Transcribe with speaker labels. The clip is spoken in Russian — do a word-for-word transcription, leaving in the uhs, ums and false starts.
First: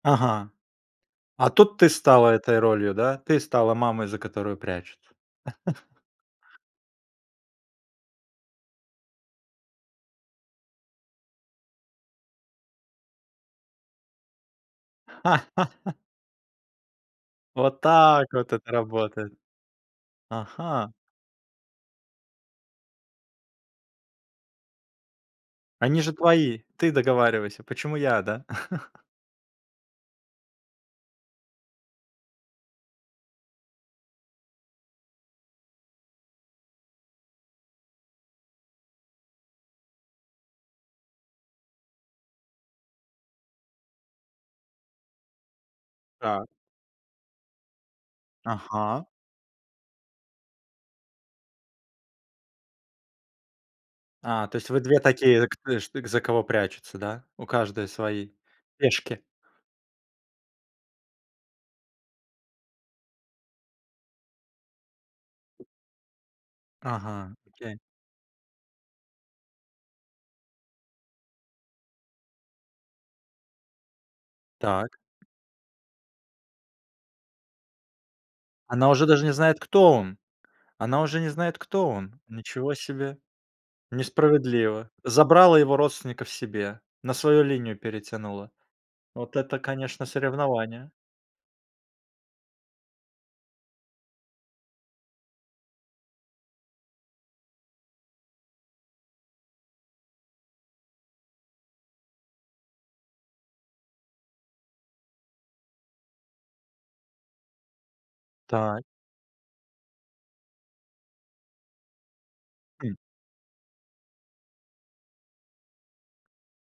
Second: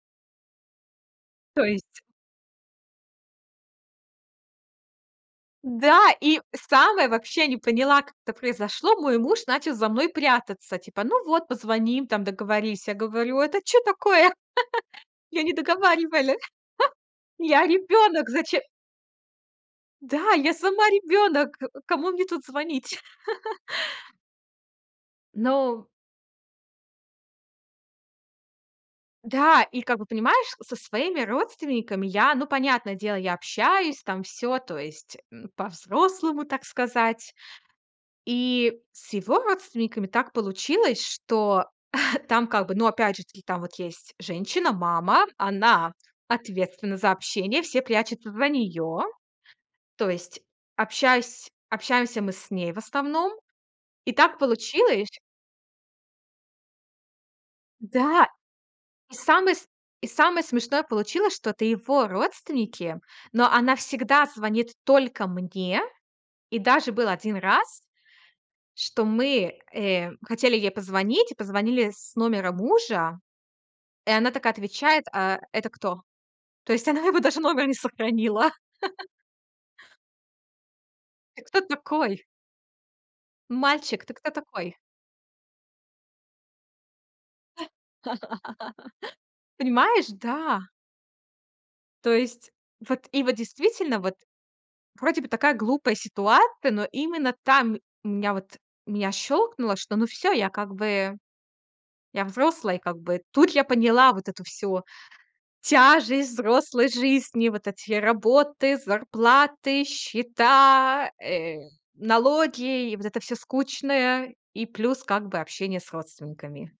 Speaker 1: Ага. А
Speaker 2: То
Speaker 1: тут ты
Speaker 2: есть
Speaker 1: стала этой ролью, да? Ты стала мамой, за которую прячутся.
Speaker 2: Да, и самое вообще не поняла, как это произошло. Мой муж начал за мной прятаться, типа, ну, вот позвоним им там, договорись. Я говорю: "Это чё такое?" "Я не договаривале." "Я
Speaker 1: Вот так
Speaker 2: ребёнок.
Speaker 1: вот
Speaker 2: Зачем?"
Speaker 1: это работает.
Speaker 2: Да, я сама
Speaker 1: Ага.
Speaker 2: ребёнок. К кому мне тут звонить? Ну
Speaker 1: Они же твои, ты договаривайся. Почему я, да?
Speaker 2: Да, и как бы, понимаешь, со своими родственниками я, ну, понятное дело, я общаюсь там, всё, то есть, м, по-взрослому, так сказать. И с его родственниками так получилось, что там как бы, ну, опять же таки, там вот есть женщина, мама, она
Speaker 1: Так.
Speaker 2: ответственна за общение, все прячутся за неё.
Speaker 1: Ага.
Speaker 2: То есть, общайсь общаемся мы с ней в основном. И так
Speaker 1: А, то есть вы две
Speaker 2: получилось
Speaker 1: такие, к ты ж ты за кого прячется, да? У каждой
Speaker 2: Да.
Speaker 1: свои
Speaker 2: И
Speaker 1: пешки.
Speaker 2: самое с и самое смешное получилось, что это его родственники, но она всегда звонит только мне. И даже был
Speaker 1: Ага,
Speaker 2: один
Speaker 1: окей.
Speaker 2: раз, что мы, э, хотели ей позвонить, и позвонили с номера мужа. И она такая
Speaker 1: Так.
Speaker 2: отвечает: "Э, это кто?" То есть она его даже номер не сохранила.
Speaker 1: Она уже даже не знает, кто он. Она уже не
Speaker 2: Ты
Speaker 1: знает,
Speaker 2: кто
Speaker 1: кто он.
Speaker 2: такой?
Speaker 1: Ничего себе.
Speaker 2: Мальчик, ты кто такой?
Speaker 1: Несправедливо. Забрала его родственников себе. На свою линию перетянула. Вот это, конечно,
Speaker 2: Понимаешь? Да.
Speaker 1: соревнование.
Speaker 2: То есть вот и вот действительно, вот вроде бы такая глупая ситуация, но именно там, м меня вот меня щёлкнуло, что, ну всё, я, как бы я взрослый, как бы. Тут я поняла вот эту всю тяжесть взрослой жизни: вот эти работы,
Speaker 1: Так.
Speaker 2: зарплаты, счета, э, налоги,
Speaker 1: М.
Speaker 2: вот это всё скучное, и плюс, как бы общение с родственниками.